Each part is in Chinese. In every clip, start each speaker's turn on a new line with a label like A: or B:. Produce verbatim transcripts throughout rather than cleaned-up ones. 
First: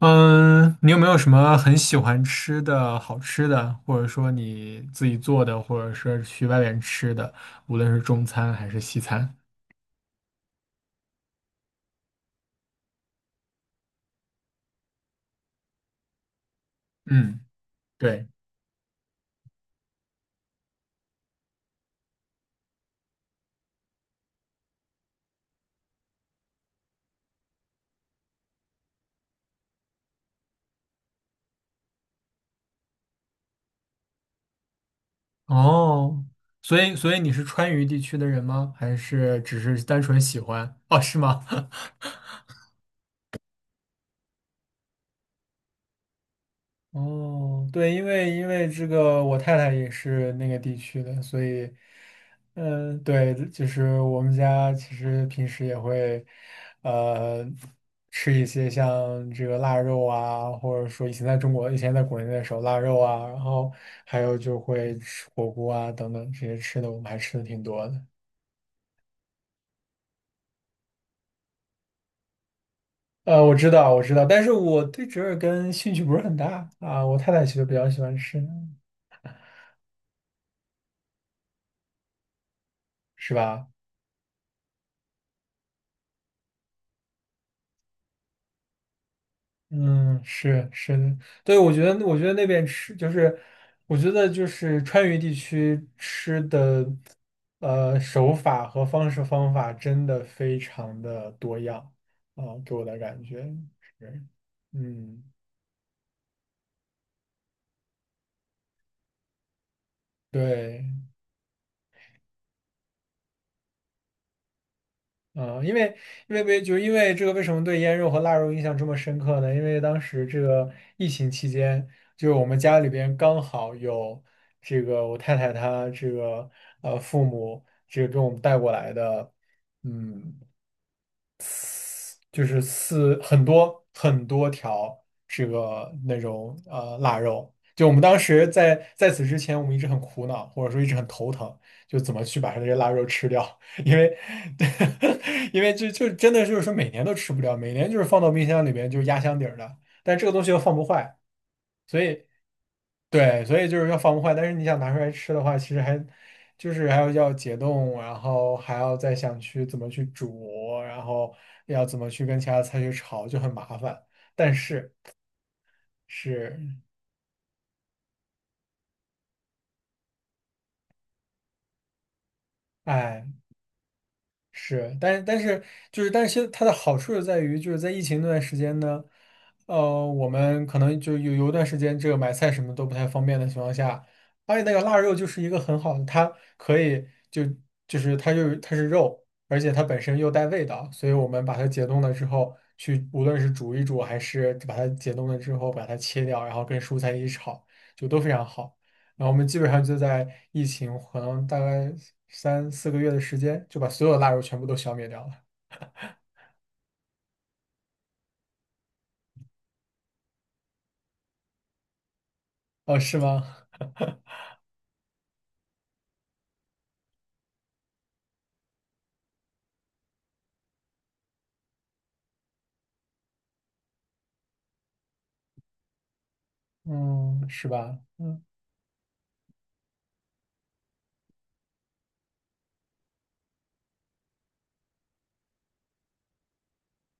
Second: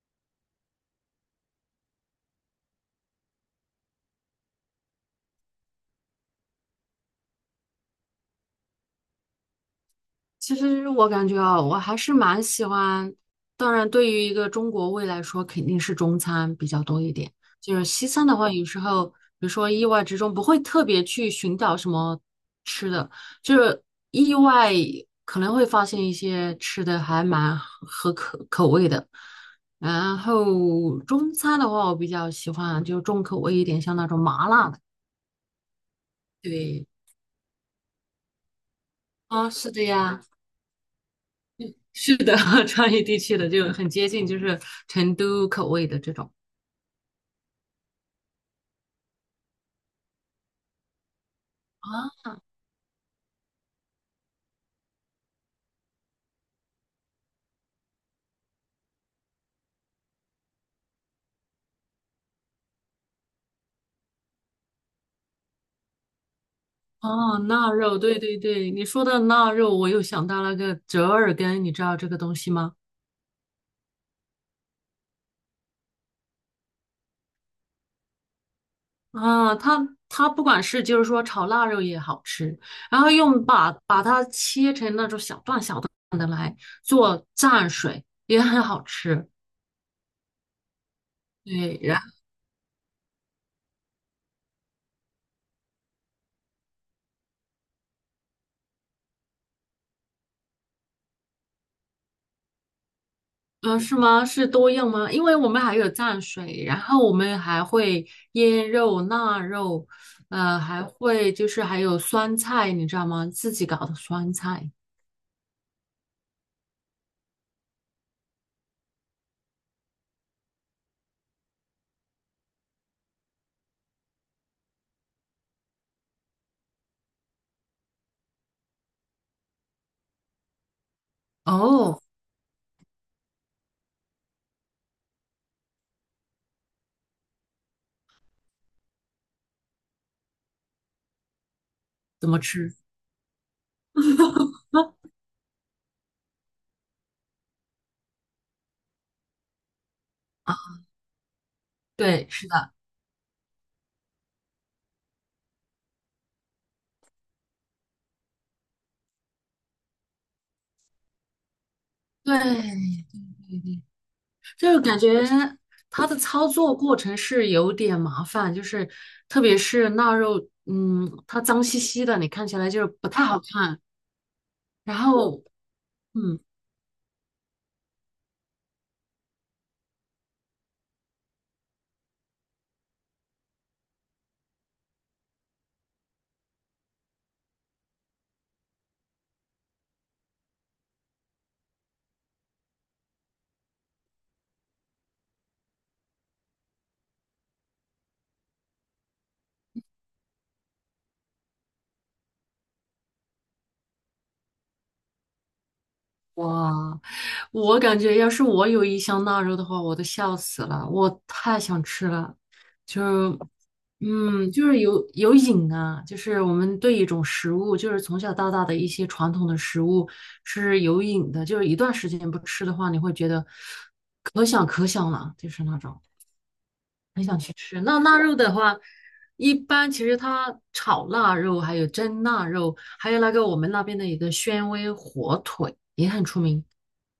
A: 嗯，你有没有什么很喜欢吃的好吃的，或者说你自己做的，或者是去外面吃的，无论是中餐还是西餐？
B: 其实我感觉啊，我还是蛮喜欢。当然，对于一个中国胃来说，肯定是中餐比较多一点。
A: 嗯，
B: 就是西餐
A: 对，
B: 的话，有时候，比如说意外之中，不会特别去寻找什么吃的，就是意外可能会发现一些吃的还蛮合口口味的。然后中餐的话，我比较喜欢就重口味一点，像那种麻辣的。
A: 哦，所
B: 对，
A: 以所以你是川渝地区的人吗？还是
B: 啊，
A: 只
B: 是
A: 是
B: 的
A: 单纯
B: 呀。
A: 喜欢？哦，是吗？
B: 是的，川渝地区的就很接近，就是成都口味的这种。
A: 哦，对，因为因为这个我太太也是那个地区的，所以，
B: 啊，
A: 嗯，对，就是我们家其实平时也会，呃，吃一些像这个腊肉啊，或者说以前在中国，以前在国内的时候腊肉啊，然后还有就会吃火锅啊等等这些吃的，我们还吃
B: 哦，
A: 的挺
B: 腊
A: 多
B: 肉，
A: 的。
B: 对对对，你说的腊肉，我又想到了个折耳根，你知道这个东西吗？
A: 呃，我知道，我知道，但是我对折耳根兴趣不是很大啊，我太太其实比较喜欢吃，
B: 啊，它它不管是就是说炒腊肉也好吃，然后
A: 是
B: 用
A: 吧？
B: 把把它切成那种小段小段的来做蘸水也很好吃。
A: 嗯，是是的，对，我
B: 对，
A: 觉
B: 然。
A: 得我觉得那边吃就是，我觉得就是川渝地区吃的，呃，手法和方式方法真的非常的多样啊，给我的感觉
B: 嗯，是
A: 是，
B: 吗？是多样吗？因
A: 嗯，
B: 为我们还有蘸水，然后我们还会腌肉、腊肉，呃，还
A: 对。
B: 会就是还有酸菜，你知道吗？自己搞的酸菜。
A: 嗯，因为因为为就因为这个，为什么对腌肉和腊肉印象这么深刻呢？因为当时这个疫情期间，就是我们家里边刚好有这个我太太她这个呃父母这个给我们带过来的，嗯。
B: 哦，
A: 就是四很多很多条这个那种呃腊肉。就我们当时在在此之前，我们一直很苦恼，或者说一直很头疼，就怎么
B: 怎么
A: 去把它这些
B: 吃？
A: 腊肉吃掉，因为 因为就就真的就是说每年都吃不掉，每年就是放到冰箱里边就是压箱底儿的，但这个东西
B: 啊，
A: 又放不坏，所以。
B: 对，是的。
A: 对，所以就是要防坏，但是你想拿出来吃的话，其实还就是还要要解冻，然后还要再想去怎么去煮，然后要怎么去跟其他菜去
B: 对，
A: 炒，就很麻烦。但
B: 就是
A: 是
B: 感觉它的操
A: 是，
B: 作过程是有点麻烦，就是特别是腊肉，嗯，它脏兮兮的，你看起来就是不太
A: 哎，
B: 好看。
A: 是，
B: 然
A: 但但
B: 后，
A: 是就是，但
B: 嗯，
A: 是它的好处就在于，就是在疫情那段时间呢，呃，我们可能就有有一段时间，这个买菜什么都不太方便的情况下，而且那个腊肉就是一个很好的，它可以就就是它就是它是肉，而且它本身又带味道，所以我们把它解冻了之后，去无论是煮一煮，还是把它解冻了之后把它切掉，然后跟蔬菜一起炒，就都非常好。然后我们基本上就在疫情可能大概三四个月的时间，就把所有的腊肉全部都消灭掉了。
B: 哇，我感觉要是我有一箱腊肉的话，我都笑死了，我太想吃了。
A: 哦，
B: 就
A: 是
B: 是，
A: 吗？
B: 嗯，就是有有瘾啊，就是我们对一种食物，就是从小到大的一些传统的食物是有瘾的，就是一段时间不吃的话，你会觉得可想可想了，就是那种。很想
A: 嗯，
B: 去
A: 是
B: 吃。
A: 吧？
B: 那腊肉
A: 嗯
B: 的话，一般其实它炒腊肉，还有蒸腊肉，还有那个我们那边的一个宣威火腿也很出名，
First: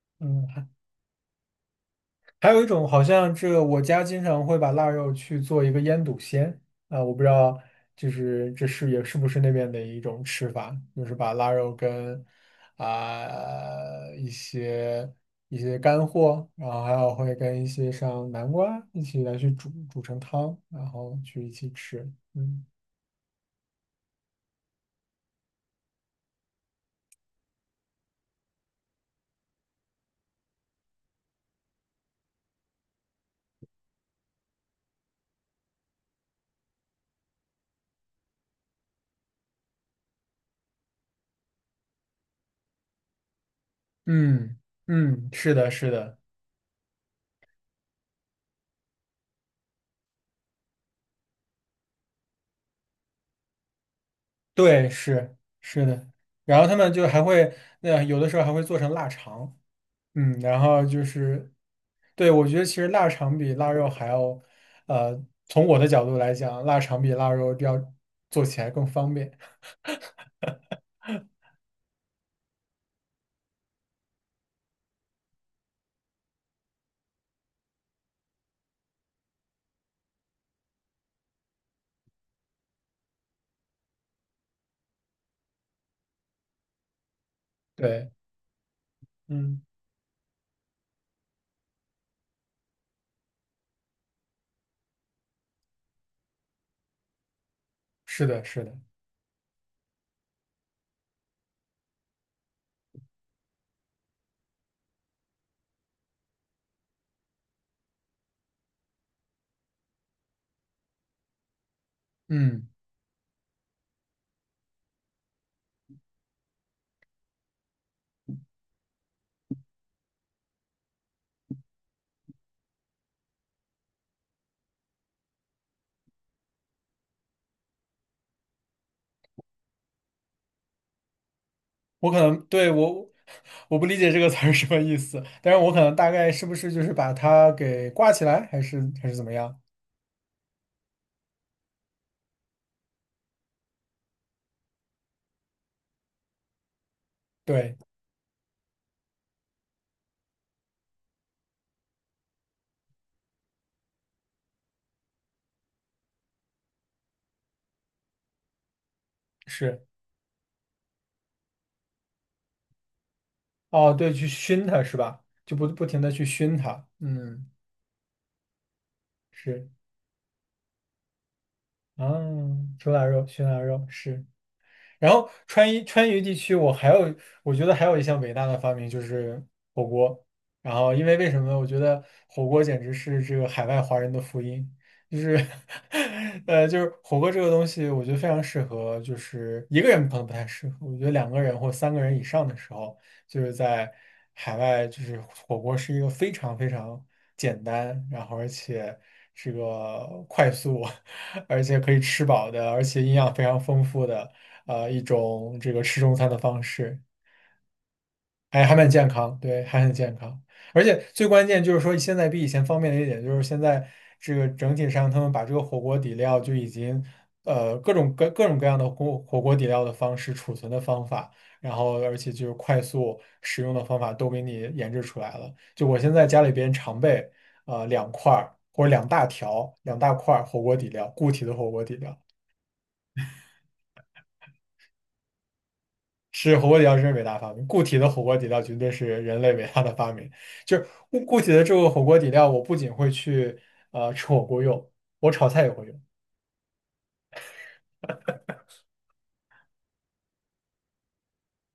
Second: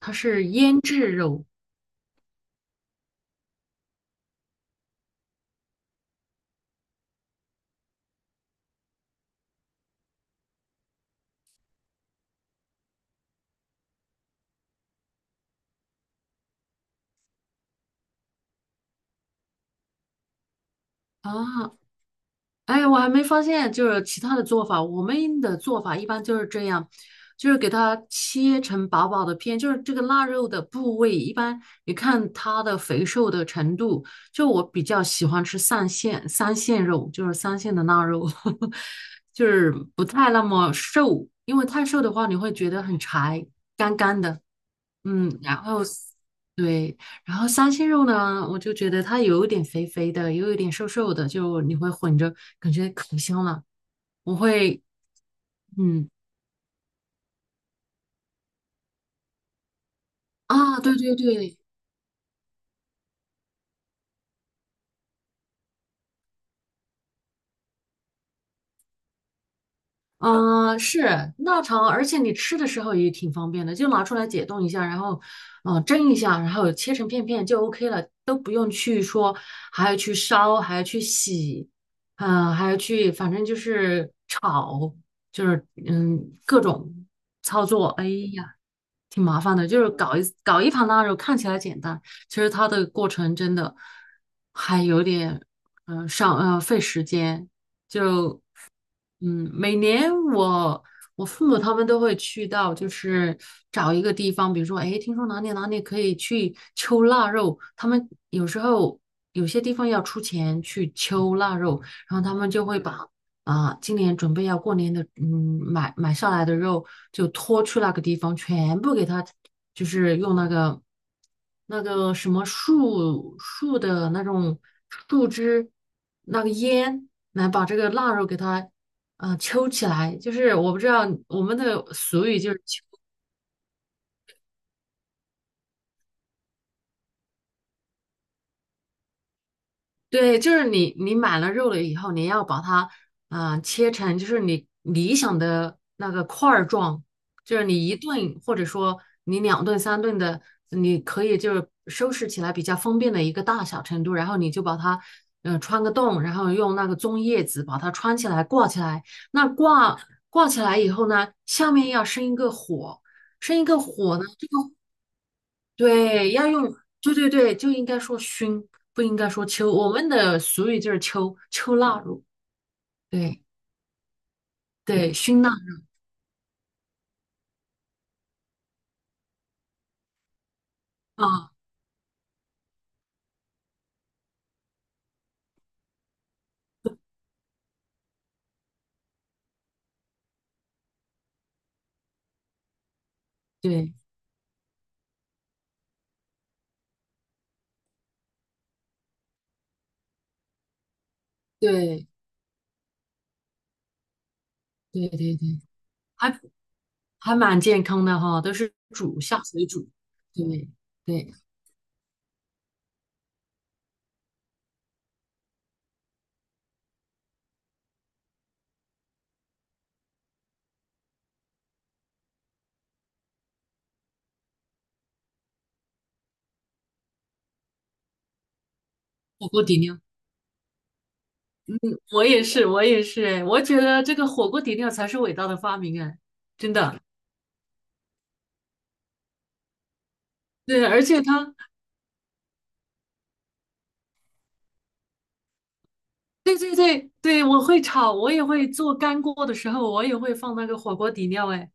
B: 它是
A: 嗯，
B: 腌制肉
A: 还有一种好像这我家经常会把腊肉去做一个腌笃鲜啊，我不知道就是这是也是不是那边的一种吃法，就是把腊肉跟啊、一些一些干货，然后还有会跟一些像南瓜一起来去煮煮成汤，然后
B: 啊。
A: 去一起吃。嗯
B: 哎，我还没发现，就是其他的做法。我们的做法一般就是这样，就是给它切成薄薄的片，就是这个腊肉的部位，一般你看它的肥瘦的程度。就我比较喜欢吃三线三线肉，就是三线的腊肉，就是不太那么瘦，因为太瘦的话你会觉得很柴，干干的。
A: 嗯嗯，
B: 嗯，
A: 是
B: 然
A: 的，
B: 后
A: 是的，
B: 对，然后三鲜肉呢，我就觉得它有一点肥肥的，又有一点瘦瘦的，就你会混着，感觉可香了。我会，
A: 对，是是的。
B: 嗯，
A: 然后他们就还会，那有的时候还会做成腊肠。嗯，然
B: 啊，
A: 后
B: 对
A: 就
B: 对
A: 是，
B: 对，
A: 对，我觉得其实腊肠比腊肉还要，呃，从我的角度来讲，腊肠比腊肉要做起来更方便。
B: 嗯，是腊肠，而且你吃的时候也挺方便的，就拿出来解冻一下，然后，嗯、蒸一下，然后切成片片就 OK 了，都不用去说还要去烧，还要去洗，嗯，还要去，反正就是炒，就是嗯，各种操作，哎
A: 对，
B: 呀，挺麻烦
A: 嗯，
B: 的。就是搞一搞一盘腊肉，看起来简单，其实它的过程真的还有点，嗯、上呃费时间，
A: 是
B: 就。
A: 的，是的，
B: 嗯，每年我我父母他们都会去到，就是找一个地方，比如说，哎，听说哪里哪里可以去秋腊肉，他们有时候有些地方要出钱去秋腊肉，然后他们就
A: 嗯，
B: 会嗯把啊，今年准备要过年的，嗯，买买下来的肉就拖去那个地方，全部给它，就是用那个那个什么树树的那种树枝，那个烟来把这个腊肉给它，呃，抽起来。就是我不知道我们的
A: 我可
B: 俗语
A: 能
B: 就是。
A: 对我我不理解这个词儿什么意思，但是我可能大概是不是就是把它给挂起来，还是还是怎么样？
B: 对，就是你你买了肉了以后，你要把它嗯，呃切成就是你理想的那个块儿状，就是
A: 对，
B: 你一顿或者说你两顿三顿的，你可以就是收拾起来比较方便的一个大小程度，然后你就把它嗯、呃穿个洞，然后用那个棕叶子把它穿起来挂起来。那
A: 是，
B: 挂挂起来以后呢，下面要生一个火，生一个
A: 哦，对，
B: 火呢。
A: 去熏它是吧？就不不停的去
B: 对，要
A: 熏
B: 用，
A: 它，
B: 对对
A: 嗯，
B: 对，就应该说熏，不应该说
A: 是，
B: 秋。我们的俗语就是秋，秋腊
A: 啊，
B: 肉。
A: 煮腊肉，
B: 对
A: 熏腊肉是。然
B: 对，
A: 后
B: 熏腊
A: 川渝川渝地区，我还有我觉得还有一项伟大的发明就是火锅。然后因为
B: 肉
A: 为什么
B: 啊，
A: 呢？我觉得火锅简直是这个海外华人的福音，就是 呃就是火锅这个东西，我觉得非常适合，就是一个人可能不太适合，我觉得两个人或三个人以上的时候，就是在
B: 对
A: 海外，就是火锅是一个非常非常简单，然后而且这个快速，而且可以
B: 对
A: 吃饱的，而且营养非常丰富的。呃，一
B: 对对
A: 种
B: 对，
A: 这个吃中餐的
B: 还
A: 方式，
B: 还蛮健康的哈，都
A: 还
B: 是
A: 还蛮健
B: 煮
A: 康，
B: 下
A: 对，
B: 水
A: 还
B: 煮。
A: 很健康。
B: 对
A: 而且最
B: 对，
A: 关键就是说，现在比以前方便的一点就是现在这个整体上，他们把这个火锅底料就已经呃各种各各种各样的火火锅底料的方式、储存的方法，然后而且就是快速使用的方法都给你研制出来了。就我现在家里边常备呃两块儿或者两大
B: 火锅
A: 条、
B: 底
A: 两
B: 料，
A: 大块儿火锅底料，固体的火锅底料。
B: 我也是，我也是，哎，我觉得这个火锅底料才是伟大的发明，哎，
A: 是火
B: 真
A: 锅底料
B: 的。
A: 真是伟大发明，固体的火锅底料绝对是人类伟大的发明。就
B: 对，
A: 是
B: 而且
A: 固固体
B: 它，
A: 的这个火锅底料，我不仅会去呃吃火锅用，我炒菜也会用。
B: 对对对对，我会炒，我也会做干锅的时候，我也会放那个火锅底料，哎。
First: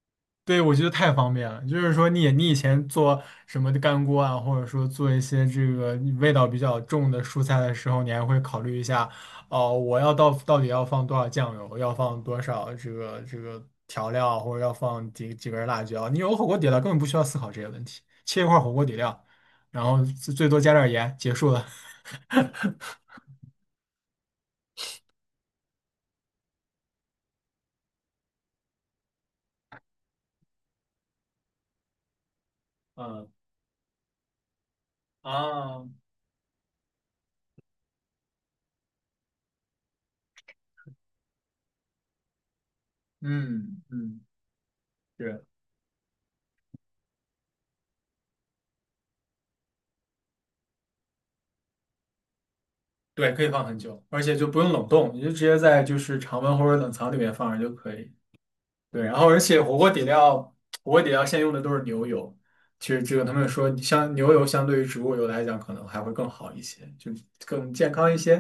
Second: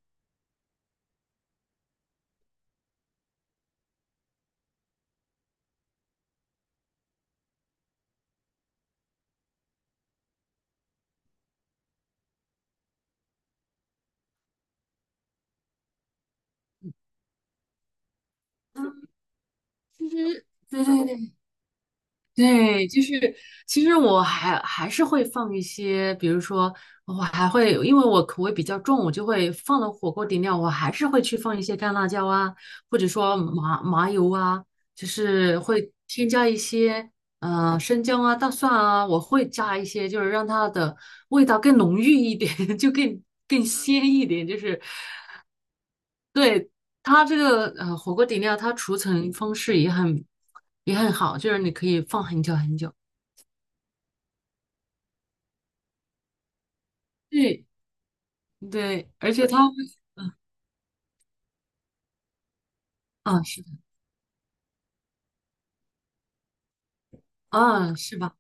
A: 对，我觉得太方便了。就是说你，你以前做什么的干锅啊，或者说做一些这个味道比较重的蔬菜的时候，你还会考虑一下，哦、我要到到底要放多少酱油，要放多少这个这个调料，或者要放几几根辣椒。你有火锅底料，根本不需要思考这些问题，切一块火锅底料，然后
B: 其
A: 最
B: 实，
A: 最多加
B: 对
A: 点
B: 对
A: 盐，
B: 对，
A: 结束了。
B: 对，就是其实我还还是会放一些，比如说我还会，因为我口味比较重，我就会放了火锅底料，我还是会去放一些干辣椒啊，或者
A: 嗯
B: 说麻麻油啊，就是
A: 啊，
B: 会添加一些呃生姜啊、大蒜啊，我会加一些，就是让它的味道更浓郁一点，就更更
A: 嗯
B: 鲜
A: 嗯，
B: 一点，就是
A: 是。
B: 对。它这个呃火锅底料，它储存方式也很也很好，就是你可以放很久很久。
A: 对，可以放很久，而且就不用冷冻，你就直接在就是常温或者冷藏里面放
B: 对
A: 着就可以。对，
B: 对，
A: 然后
B: 而
A: 而
B: 且
A: 且
B: 它会，
A: 火锅底
B: 嗯
A: 料，火锅底料现在用的都是牛油，其实这个他
B: 啊，
A: 们
B: 是
A: 说，
B: 的，
A: 相像牛油相对于植物油来讲，可能还会更好一些，就更健
B: 啊，
A: 康一
B: 是吧？
A: 些。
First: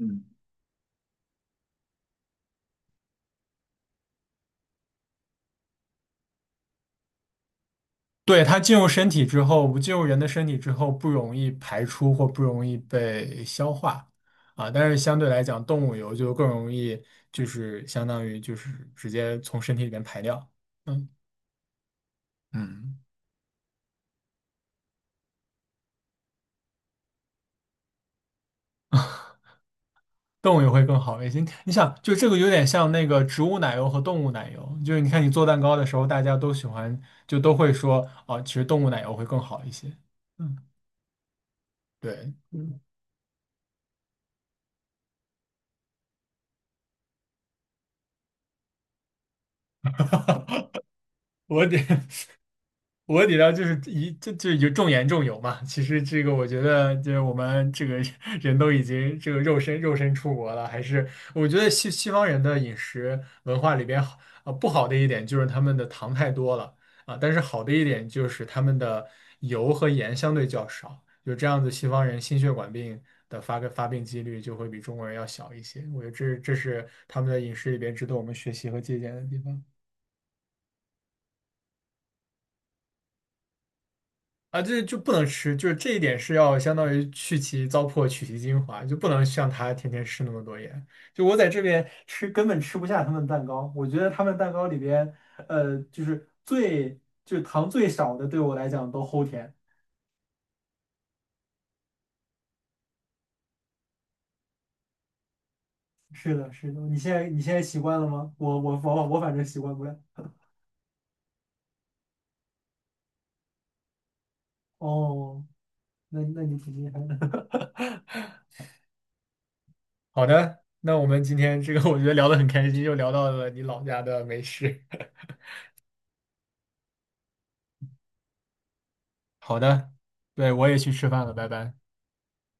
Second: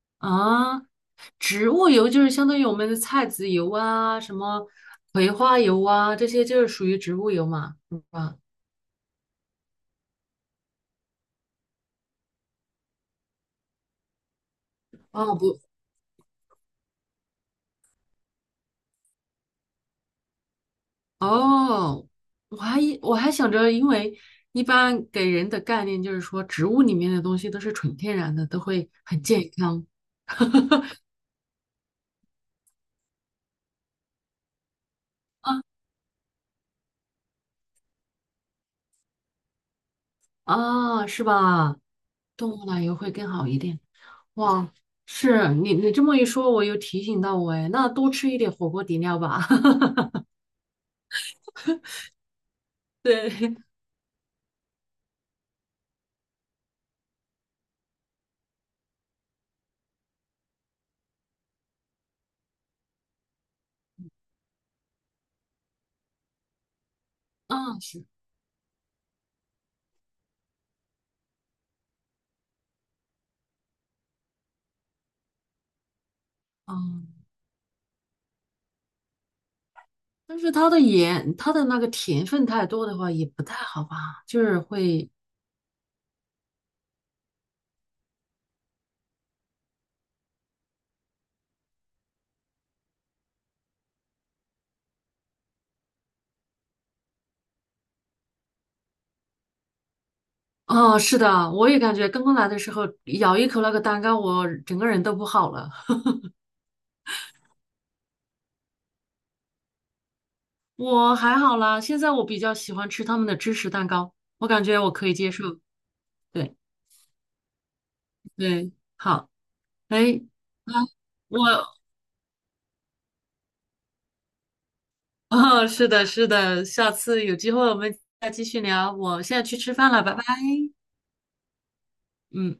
A: 嗯，
B: 啊，植物油就是相当于我们的菜籽油啊，什么葵花油啊，这些就是属于植物油嘛，是吧？
A: 对，它进入身体之后，不进入人的身体之后，不容易排出或不容易被消化啊。但是相对
B: 哦
A: 来
B: 不，
A: 讲，动物油就更容易，就是相当于就是直接从身体里面排掉。嗯。
B: 哦，我还
A: 嗯。
B: 以我还想着，因为一般给人的概念就是说，植物里面的东西都是纯天然的，都会很健康
A: 动物油会更好一些。你你想，就这个有点像那个植物奶油和动物奶油，就是你看你做蛋
B: 啊
A: 糕的时候，大家都喜欢，就都会说啊，其实动物奶油会更好一些。嗯，
B: 啊，是吧？
A: 对，
B: 动物
A: 嗯，
B: 奶油会更好一点。哇，是你你这么一说，我又提醒到我哎，那多吃一点火锅底料吧。
A: 我得 我底料
B: 对，
A: 就是一就就有重盐重油嘛。其实这个我觉得，就是我们这个 人都已经这个肉身肉身出国了，还是我觉得西西方人的饮食文化里边好呃不好的一点就是他们的糖太多了啊，但是好的
B: 嗯
A: 一
B: 是，
A: 点就是他们的油和盐相对较少，就这样子西方人心血管病的发个发病几率就会比中国人要小一些。我觉得这这是
B: 嗯，
A: 他们的饮食里边值得我们学习和借鉴的地方。
B: 但是它的盐，它的那个甜分太多的话也不太好吧，就是
A: 啊，这就
B: 会，
A: 不能吃，就是这一点是要相当于去其糟粕，取其精华，就不能像他天天吃那么多盐。就我在这边吃，根本吃不下他们蛋糕。我觉得他们蛋糕里边，呃，就是最就是糖最少的，对我来讲都齁甜。
B: 啊，是的，我也感觉刚刚来的时候咬一口那个蛋糕，我整个人都不好了。
A: 是的，是的，你现在你现在习惯了吗？我我我我反正习惯不了。
B: 我还好啦，现在我比较喜欢吃他们的芝士蛋糕，我感觉我可以接
A: 哦，
B: 受。
A: 那那
B: 对
A: 你挺厉害的。
B: 对，好，哎，
A: 好的，
B: 啊，
A: 那我们今
B: 我
A: 天这个我觉得聊得很开心，又聊到了你老家的美食。
B: 哦，是的，是的，下次有机会我们再继续聊。我现在去
A: 好
B: 吃
A: 的，
B: 饭了，拜拜。
A: 对，我也去吃饭了，拜拜。
B: 嗯。